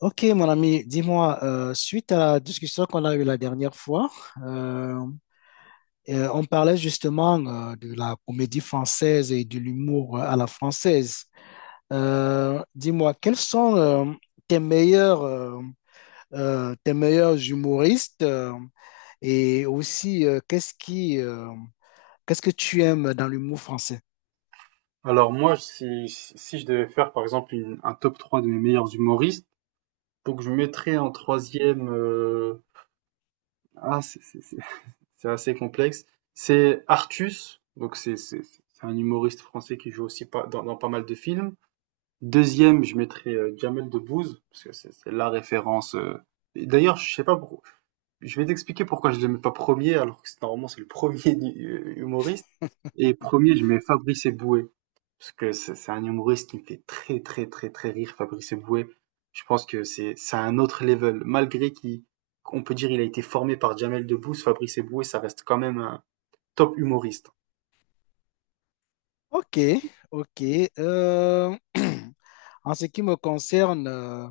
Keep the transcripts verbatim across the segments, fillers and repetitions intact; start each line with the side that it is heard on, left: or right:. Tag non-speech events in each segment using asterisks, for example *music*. left: Ok, mon ami, dis-moi, euh, suite à la discussion qu'on a eue la dernière fois, euh, euh, on parlait justement euh, de la comédie française et de l'humour euh, à la française. Euh, dis-moi, quels sont euh, tes meilleurs, euh, euh, tes meilleurs humoristes euh, et aussi euh, qu'est-ce qui, euh, qu'est-ce que tu aimes dans l'humour français?
right: Alors moi, si, si je devais faire par exemple une- un top trois de mes meilleurs humoristes, donc je mettrais en troisième, euh, ah, c'est c'est- c'est- *laughs* c'est assez complexe, c'est Artus, donc c'est c'est- c'est un humoriste français qui joue aussi pas, dans, dans pas mal de films. Deuxième, je mettrais euh, Jamel Debbouze, parce que c'est c'est la référence. euh. Et d'ailleurs, je sais pas pourquoi, je vais t'expliquer pourquoi je le mets pas premier, alors que c'est- normalement c'est le premier *laughs* humoriste. Et premier, je mets Fabrice Eboué. Parce que c'est c'est un humoriste qui me fait très très très très rire, Fabrice Eboué. Je pense que c'est c'est un autre level. Malgré qu'il, qu'on peut dire il a été formé par Jamel Debbouze, Fabrice Eboué, ça reste quand même un top humoriste.
left: Ok, ok. Euh, *clears throat* en ce qui me concerne, euh,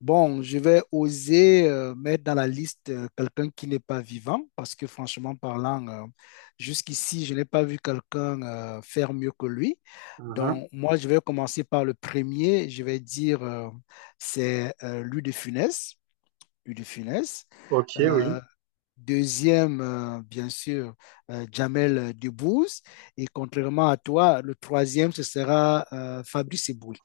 left: bon, je vais oser euh, mettre dans la liste euh, quelqu'un qui n'est pas vivant, parce que franchement parlant, euh, jusqu'ici, je n'ai pas vu quelqu'un euh, faire mieux que lui.
right: Mhm.
left: Donc, moi, je vais commencer par le premier. Je vais dire, euh, c'est euh, Louis de Funès. Louis de Funès.
right: Ok,
left: Euh,
right: oui.
left: Deuxième, euh, bien sûr, euh, Jamel Debbouze. Et contrairement à toi, le troisième, ce sera euh, Fabrice Eboué.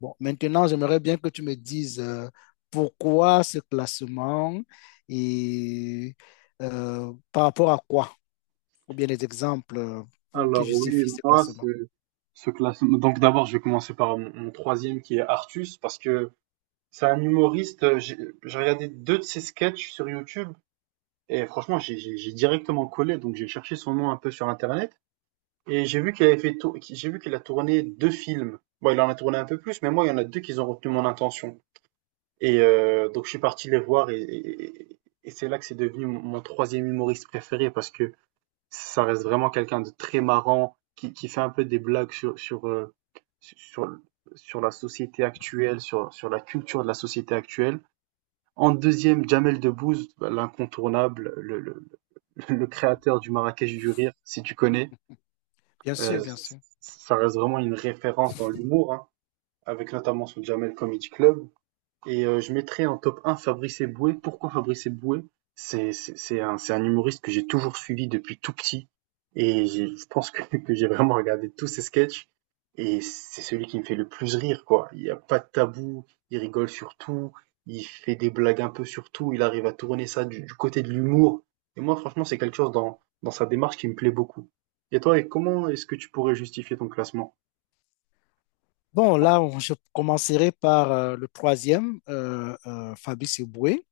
left: Bon, maintenant, j'aimerais bien que tu me dises euh, pourquoi ce classement et euh, par rapport à quoi? Ou bien les exemples euh, pour qui
right: Alors oui,
left: justifient ces
right: moi, c'est
left: placements?
right: ce classement. Donc d'abord, je vais commencer par mon, mon troisième qui est Artus, parce que c'est un humoriste. euh, J'ai j'ai regardé deux de ses sketchs sur YouTube et franchement, j'ai j'ai- j'ai directement collé, donc j'ai cherché son nom un peu sur Internet. Et j'ai vu qu'il avait fait tour- qui- j'ai vu qu'il a tourné deux films. Bon, il en a tourné un peu plus, mais moi, il y en a deux qui ont retenu mon attention. Et euh, donc, je suis parti les voir et, et- et- et c'est là que c'est devenu mon mon troisième humoriste préféré parce que ça reste vraiment quelqu'un de très marrant, qui, qui fait un peu des blagues sur, sur, euh, sur, sur la société actuelle, sur, sur la culture de la société actuelle. En deuxième, Jamel Debbouze, bah, l'incontournable, le, le, *laughs* le créateur du Marrakech du rire, si tu connais.
left: Bien
right: Euh,
left: sûr, bien
right: Yes.
left: sûr.
right: Ça reste vraiment une référence dans l'humour, hein, avec notamment son Jamel Comedy Club. Et euh, je mettrais en top un Fabrice Eboué. Pourquoi Fabrice Eboué? C'est, c'est, c'est un, c'est un humoriste que j'ai toujours suivi depuis tout petit. Et j'ai- je pense que, *laughs* que j'ai vraiment regardé tous ses sketchs. Et c'est celui qui me fait le plus rire, quoi. Il n'y a pas de tabou. Il rigole sur tout. Il fait des blagues un peu sur tout. Il arrive à tourner ça du, du côté de l'humour. Et moi, franchement, c'est quelque chose dans, dans sa démarche qui me plaît beaucoup. Et toi, et comment est-ce que tu pourrais justifier ton classement?
left: Bon, là, on- je commencerai par euh, le troisième, euh, euh, Fabrice Eboué,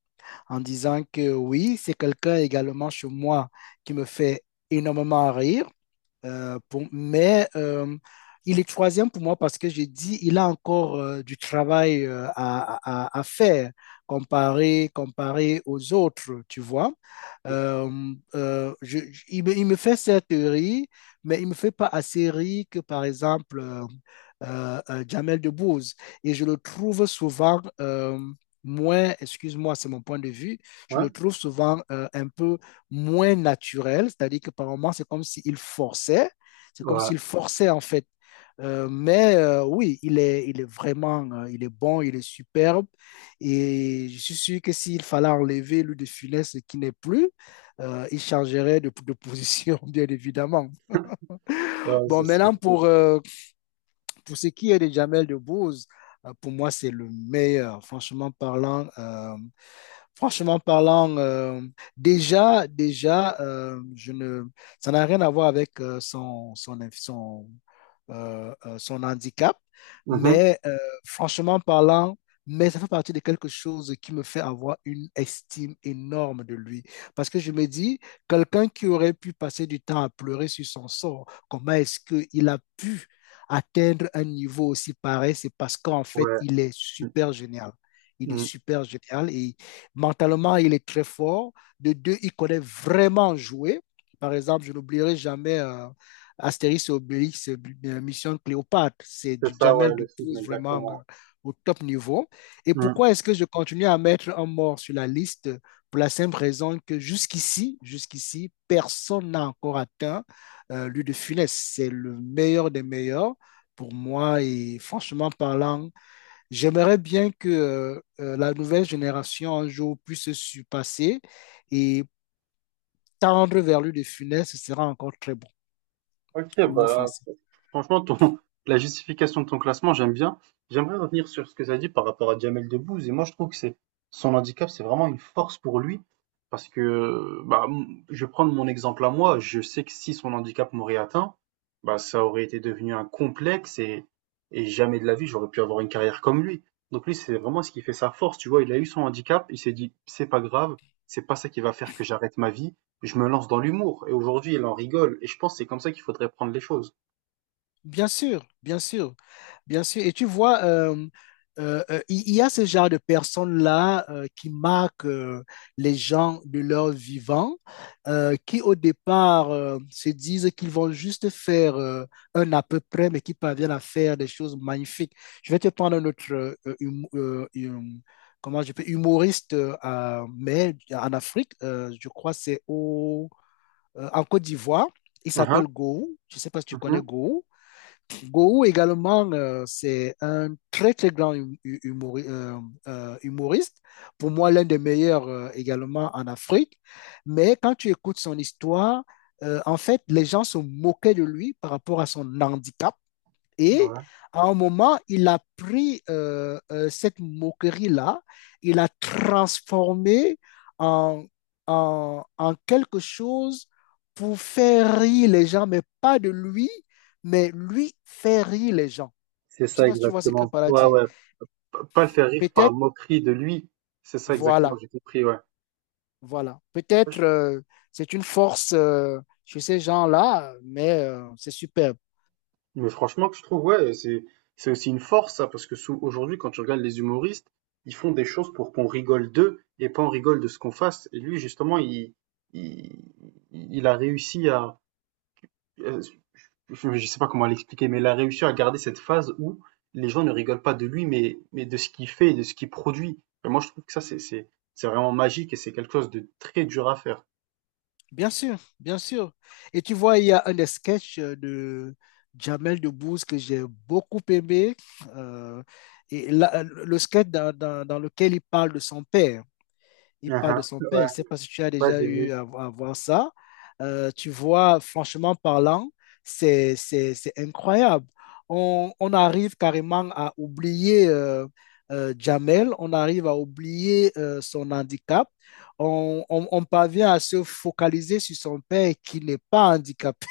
left: en disant que oui, c'est quelqu'un également chez moi qui me fait énormément rire. Euh, pour- mais euh, il est troisième pour moi parce que je dis il a encore euh, du travail euh, à, à- à faire comparé, comparé aux autres, tu vois.
right: C'est ça.
left: Euh, euh, je- je- il me, il me fait cette rire, mais il me fait pas assez rire que, par exemple, euh, euh, euh, Jamel Debbouze. Et je le trouve souvent euh, moins, excuse-moi, c'est mon point de vue, je
right: Ouais,
left: le trouve souvent euh, un peu moins naturel, c'est-à-dire que par moments, c'est comme s'il forçait, c'est comme
right: ouais,
left: s'il forçait en fait. Euh, mais euh, oui, il est, il est vraiment, euh, il est bon, il est superbe. Et je suis sûr que s'il fallait enlever lui de Funès, ce qui n'est plus, euh, il changerait de, de position, *laughs* bien évidemment.
right: ouais,
left: Bon,
right: c'est sûr.
left: maintenant, pour, euh, pour ce qui est de Jamel Debbouze, euh, pour moi, c'est le meilleur, franchement parlant. euh, Franchement parlant, euh, déjà, déjà, euh, je ne, ça n'a rien à voir avec euh, son, son, son, euh, euh, son handicap,
right: Mhm.
left: mais euh, franchement parlant, mais ça fait partie de quelque chose qui me fait avoir une estime énorme de lui. Parce que je me dis, quelqu'un qui aurait pu passer du temps à pleurer sur son sort, comment est-ce qu'il a pu atteindre un niveau aussi pareil? C'est parce qu'en fait,
right: Ouais.
left: il est super génial. Il est
right: Mm.
left: super génial et mentalement, il est très fort. De deux, il connaît vraiment jouer. Par exemple, je n'oublierai jamais euh, Astérix et Obélix, euh, Mission Cléopâtre. C'est
right: C'est
left: du
right: ça,
left: Jamel
right: ouais, le film,
left: Dupouze vraiment euh,
right: exactement.
left: au top niveau. Et
right: Hmm.
left: pourquoi est-ce que je continue à mettre un mort sur la liste? Pour la simple raison que jusqu'ici, jusqu'ici, personne n'a encore atteint euh, lui de Funès. C'est le meilleur des meilleurs pour moi. Et franchement parlant, j'aimerais bien que euh, euh, la nouvelle génération un jour puisse se surpasser et tendre vers lui de Funès, ce sera encore très bon,
right: Ok,
left: l'humour
right: bah,
left: français.
right: franchement, ton, *laughs* la justification de ton classement, j'aime bien. J'aimerais revenir sur ce que tu as dit par rapport à Jamel Debbouze. Et moi, je trouve que c'est son handicap, c'est vraiment une force pour lui. Parce que, bah, m- je vais prendre mon exemple à moi. Je sais que si son handicap m'aurait atteint, bah, ça aurait été devenu un complexe et, et jamais de la vie, j'aurais pu avoir une carrière comme lui. Donc lui, c'est vraiment ce qui fait sa force. Tu vois, il a eu son handicap, il s'est dit, c'est pas grave, c'est pas ça qui va faire que j'arrête ma vie. Je me lance dans l'humour et aujourd'hui, elle en rigole et je pense que c'est comme ça qu'il faudrait prendre les choses.
left: Bien sûr, bien sûr. Bien sûr, et tu vois, euh, euh, euh, il il y a ce genre de personnes-là euh, qui marquent euh, les gens de leur vivant, euh, qui au départ euh, se disent qu'ils vont juste faire euh, un à peu près, mais qui parviennent à faire des choses magnifiques. Je vais te prendre un autre euh, euh, hum- euh, hum- comment je peux, humoriste, euh, à- mais en Afrique, euh, je crois c'est au, euh, en Côte d'Ivoire. Il
right: Mmh
left: s'appelle
right: mh.
left: Gou. Je ne sais pas si tu connais
right: Mmh.
left: Gou. Gohou également, euh, c'est un très très grand hum- hu- humori- euh, euh, humoriste, pour moi l'un des meilleurs euh, également en Afrique, mais quand tu écoutes son histoire, euh, en fait, les gens se moquaient de lui par rapport à son handicap et
right: Ouais.
left: à un moment, il a pris euh, euh, cette moquerie-là, il a transformé en, en, en quelque chose pour faire rire les gens, mais pas de lui, mais lui faire rire les gens.
right: C'est
left: Je ne sais
right: ça
left: pas si tu vois ce que
right: exactement.
left: Pala
right: Ouais,
left: dit.
right: ouais. P pas le faire rire par
left: Peut-être,
right: moquerie de lui. C'est ça exactement,
left: voilà,
right: j'ai compris, ouais.
left: voilà.
right: Ouais,
left: Peut-être
right: je-
left: euh, c'est une force euh, chez ces gens-là, mais euh, c'est superbe.
right: Mais franchement, que je trouve, ouais, c'est c'est aussi une force, ça, parce que sous- aujourd'hui, quand tu regardes les humoristes, ils font des choses pour qu'on rigole d'eux et pas on rigole de ce qu'on fasse. Et lui, justement, il, il, il a réussi à, euh, je ne sais pas comment l'expliquer, mais il a réussi à garder cette phase où les gens ne rigolent pas de lui, mais, mais de ce qu'il fait et de ce qu'il produit. Et moi, je trouve que ça, c'est, c'est, c'est vraiment magique et c'est quelque chose de très dur à faire.
left: Bien sûr, bien sûr. Et tu vois, il y a un des sketchs de Jamel Debbouze que j'ai beaucoup aimé. euh, et là, le sketch dans, dans- dans lequel il parle de son père il
right: Ah
left: parle de
right: ah,
left: son père. Je ne
right: ouais,
left: sais pas si tu as
right: ouais,
left: déjà
right: j'ai
left: eu
right: vu.
left: à, à voir ça. Euh, tu vois, franchement parlant, c'est, c'est, c'est incroyable. On, on arrive carrément à oublier euh, euh, Jamel, on arrive à oublier euh, son handicap. On, on- on parvient à se focaliser sur son père qui n'est pas handicapé,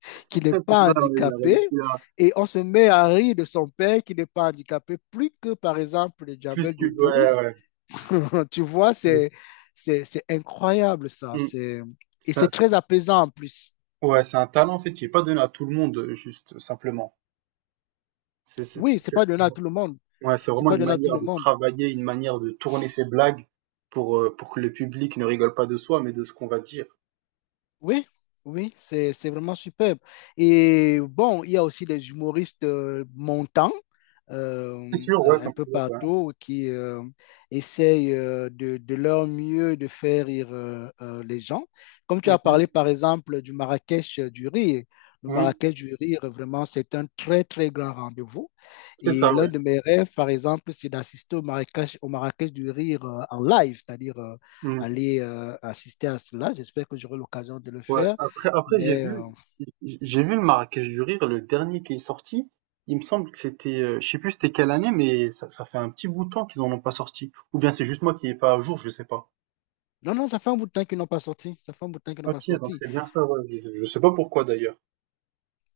left: *laughs* qui
right: *laughs*
left: n'est
right: C'est
left: pas
right: ça, ouais, il a
left: handicapé.
right: réussi à
left: Et on se met à rire de son père qui n'est pas handicapé, plus que par exemple de
right: plus
left: Jamel
right: que.
left: Debbouze.
right: Ouais,
left: *laughs* Tu vois, c'est,
right: ouais.
left: c'est, c'est incroyable ça.
right: Mm.
left: C'est, et
right: Ça-
left: c'est très apaisant en plus.
right: ouais, c'est un talent en fait qui est pas donné à tout le monde, euh, juste euh, simplement. C'est c'est- c'est-
left: Oui, c'est
right: c'est-
left: pas donné à tout le
right: c'est-
left: monde.
right: ouais, c'est
left: C'est
right: vraiment
left: pas
right: une
left: donné à tout
right: manière
left: le
right: de
left: monde.
right: travailler, une manière de tourner ses blagues pour, euh, pour que le public ne rigole pas de soi, mais de ce qu'on va dire.
left: Oui, oui, c'est, c'est vraiment superbe. Et bon, il y a aussi des humoristes euh, montants
right: C'est
left: euh,
right: sûr, ouais,
left: euh, un
right: comme
left: peu
right: tu dis, ouais.
left: partout qui euh, essayent euh, de, de leur mieux de faire rire euh, euh, les gens. Comme tu
right: Mmh
left: as
right: mh.
left: parlé par exemple du Marrakech euh, du rire. Le
right: Mmh.
left: Marrakech du rire, vraiment, c'est un très, très grand rendez-vous.
right: C'est
left: Et
right: ça, ouais.
left: l'un de mes rêves, par exemple, c'est d'assister au Marrakech, au Marrakech du rire euh, en live, c'est-à-dire euh,
right: Mmh.
left: aller euh, assister à cela. J'espère que j'aurai l'occasion de le
right: Ouais,
left: faire.
right: après après j'ai
left: Mais
right: vu
left: euh,
right: j'ai vu le Marrakech du rire, le dernier qui est sorti. Il me semble que c'était, heu, je sais plus c'était quelle année, mais ça ça fait un petit bout de temps qu'ils en ont pas sorti. Ou bien c'est juste moi qui est pas à jour, je sais pas.
left: non, non, ça fait un bout de temps qu'ils n'ont pas sorti. Ça fait un bout de temps qu'ils n'ont pas
right: OK, donc
left: sorti.
right: c'est bien ça, ouais. Je je sais pas pourquoi d'ailleurs.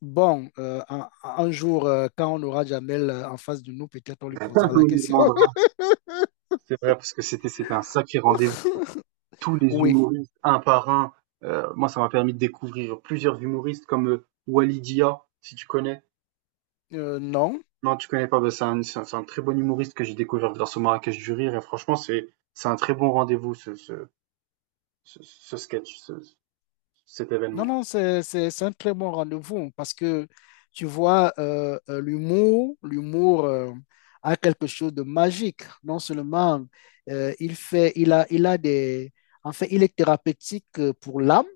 left: Bon, euh, un, un jour, euh, quand on aura Jamel euh, en face de nous, peut-être on lui
right: *laughs*
left: posera
right: On
left: la
right: lui
left: question.
right: demandera.
left: *laughs*
right: C'est vrai parce que c'était c'était un sacré rendez-vous. Tous les
left: Oui,
right: humoristes, un par un. Heu, moi ça m'a permis de découvrir plusieurs humoristes comme, heu, Wally, si tu connais?
left: euh, non,
right: Non, tu connais pas, bah, c'est un, c'est un- c'est un très bon humoriste que j'ai découvert grâce au Marrakech du Rire et franchement, c'est, c'est un très bon rendez-vous ce, ce, ce, ce sketch, ce- cet
left: non,
right: événement.
left: non, c'est, c'est, c'est un très bon rendez-vous parce que tu vois, euh, euh, l'humour, l'humour euh, a quelque chose de magique. Non seulement euh, il fait, il a, il a des, en fait, il est thérapeutique euh, pour l'âme,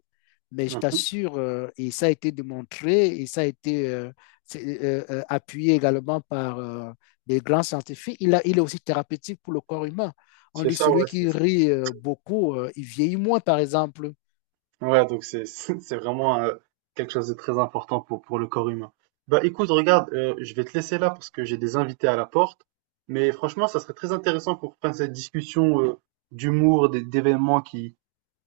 left: mais je
right: Mhm.
left: t'assure, euh, et ça a été démontré, et ça a été euh, c'est, euh, euh, appuyé également par euh, des grands scientifiques, il a, il est aussi thérapeutique pour le corps humain. On
right: C'est
left: dit
right: ça,
left: celui
right: ouais.
left: qui
right: c'est-
left: rit euh, beaucoup, euh, il vieillit moins, par exemple.
right: ouais, donc c'est, *laughs* c'est vraiment euh, quelque chose de très important pour, pour le corps humain. Bah écoute, regarde, euh, je vais te laisser là parce que j'ai des invités à la porte, mais franchement, ça serait très intéressant qu'on reprenne cette discussion euh, d'humour, des- d'événements qui,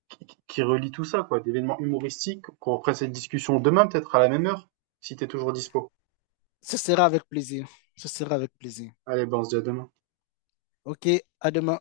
right: qui, qui qui relient tout ça, quoi, d'événements humoristiques, qu'on reprenne cette discussion demain peut-être à la même heure, si t'es toujours dispo.
left: Ce sera avec plaisir. Ce sera avec plaisir.
right: Allez, bon, on se dit à la bourse de demain.
left: OK, à demain.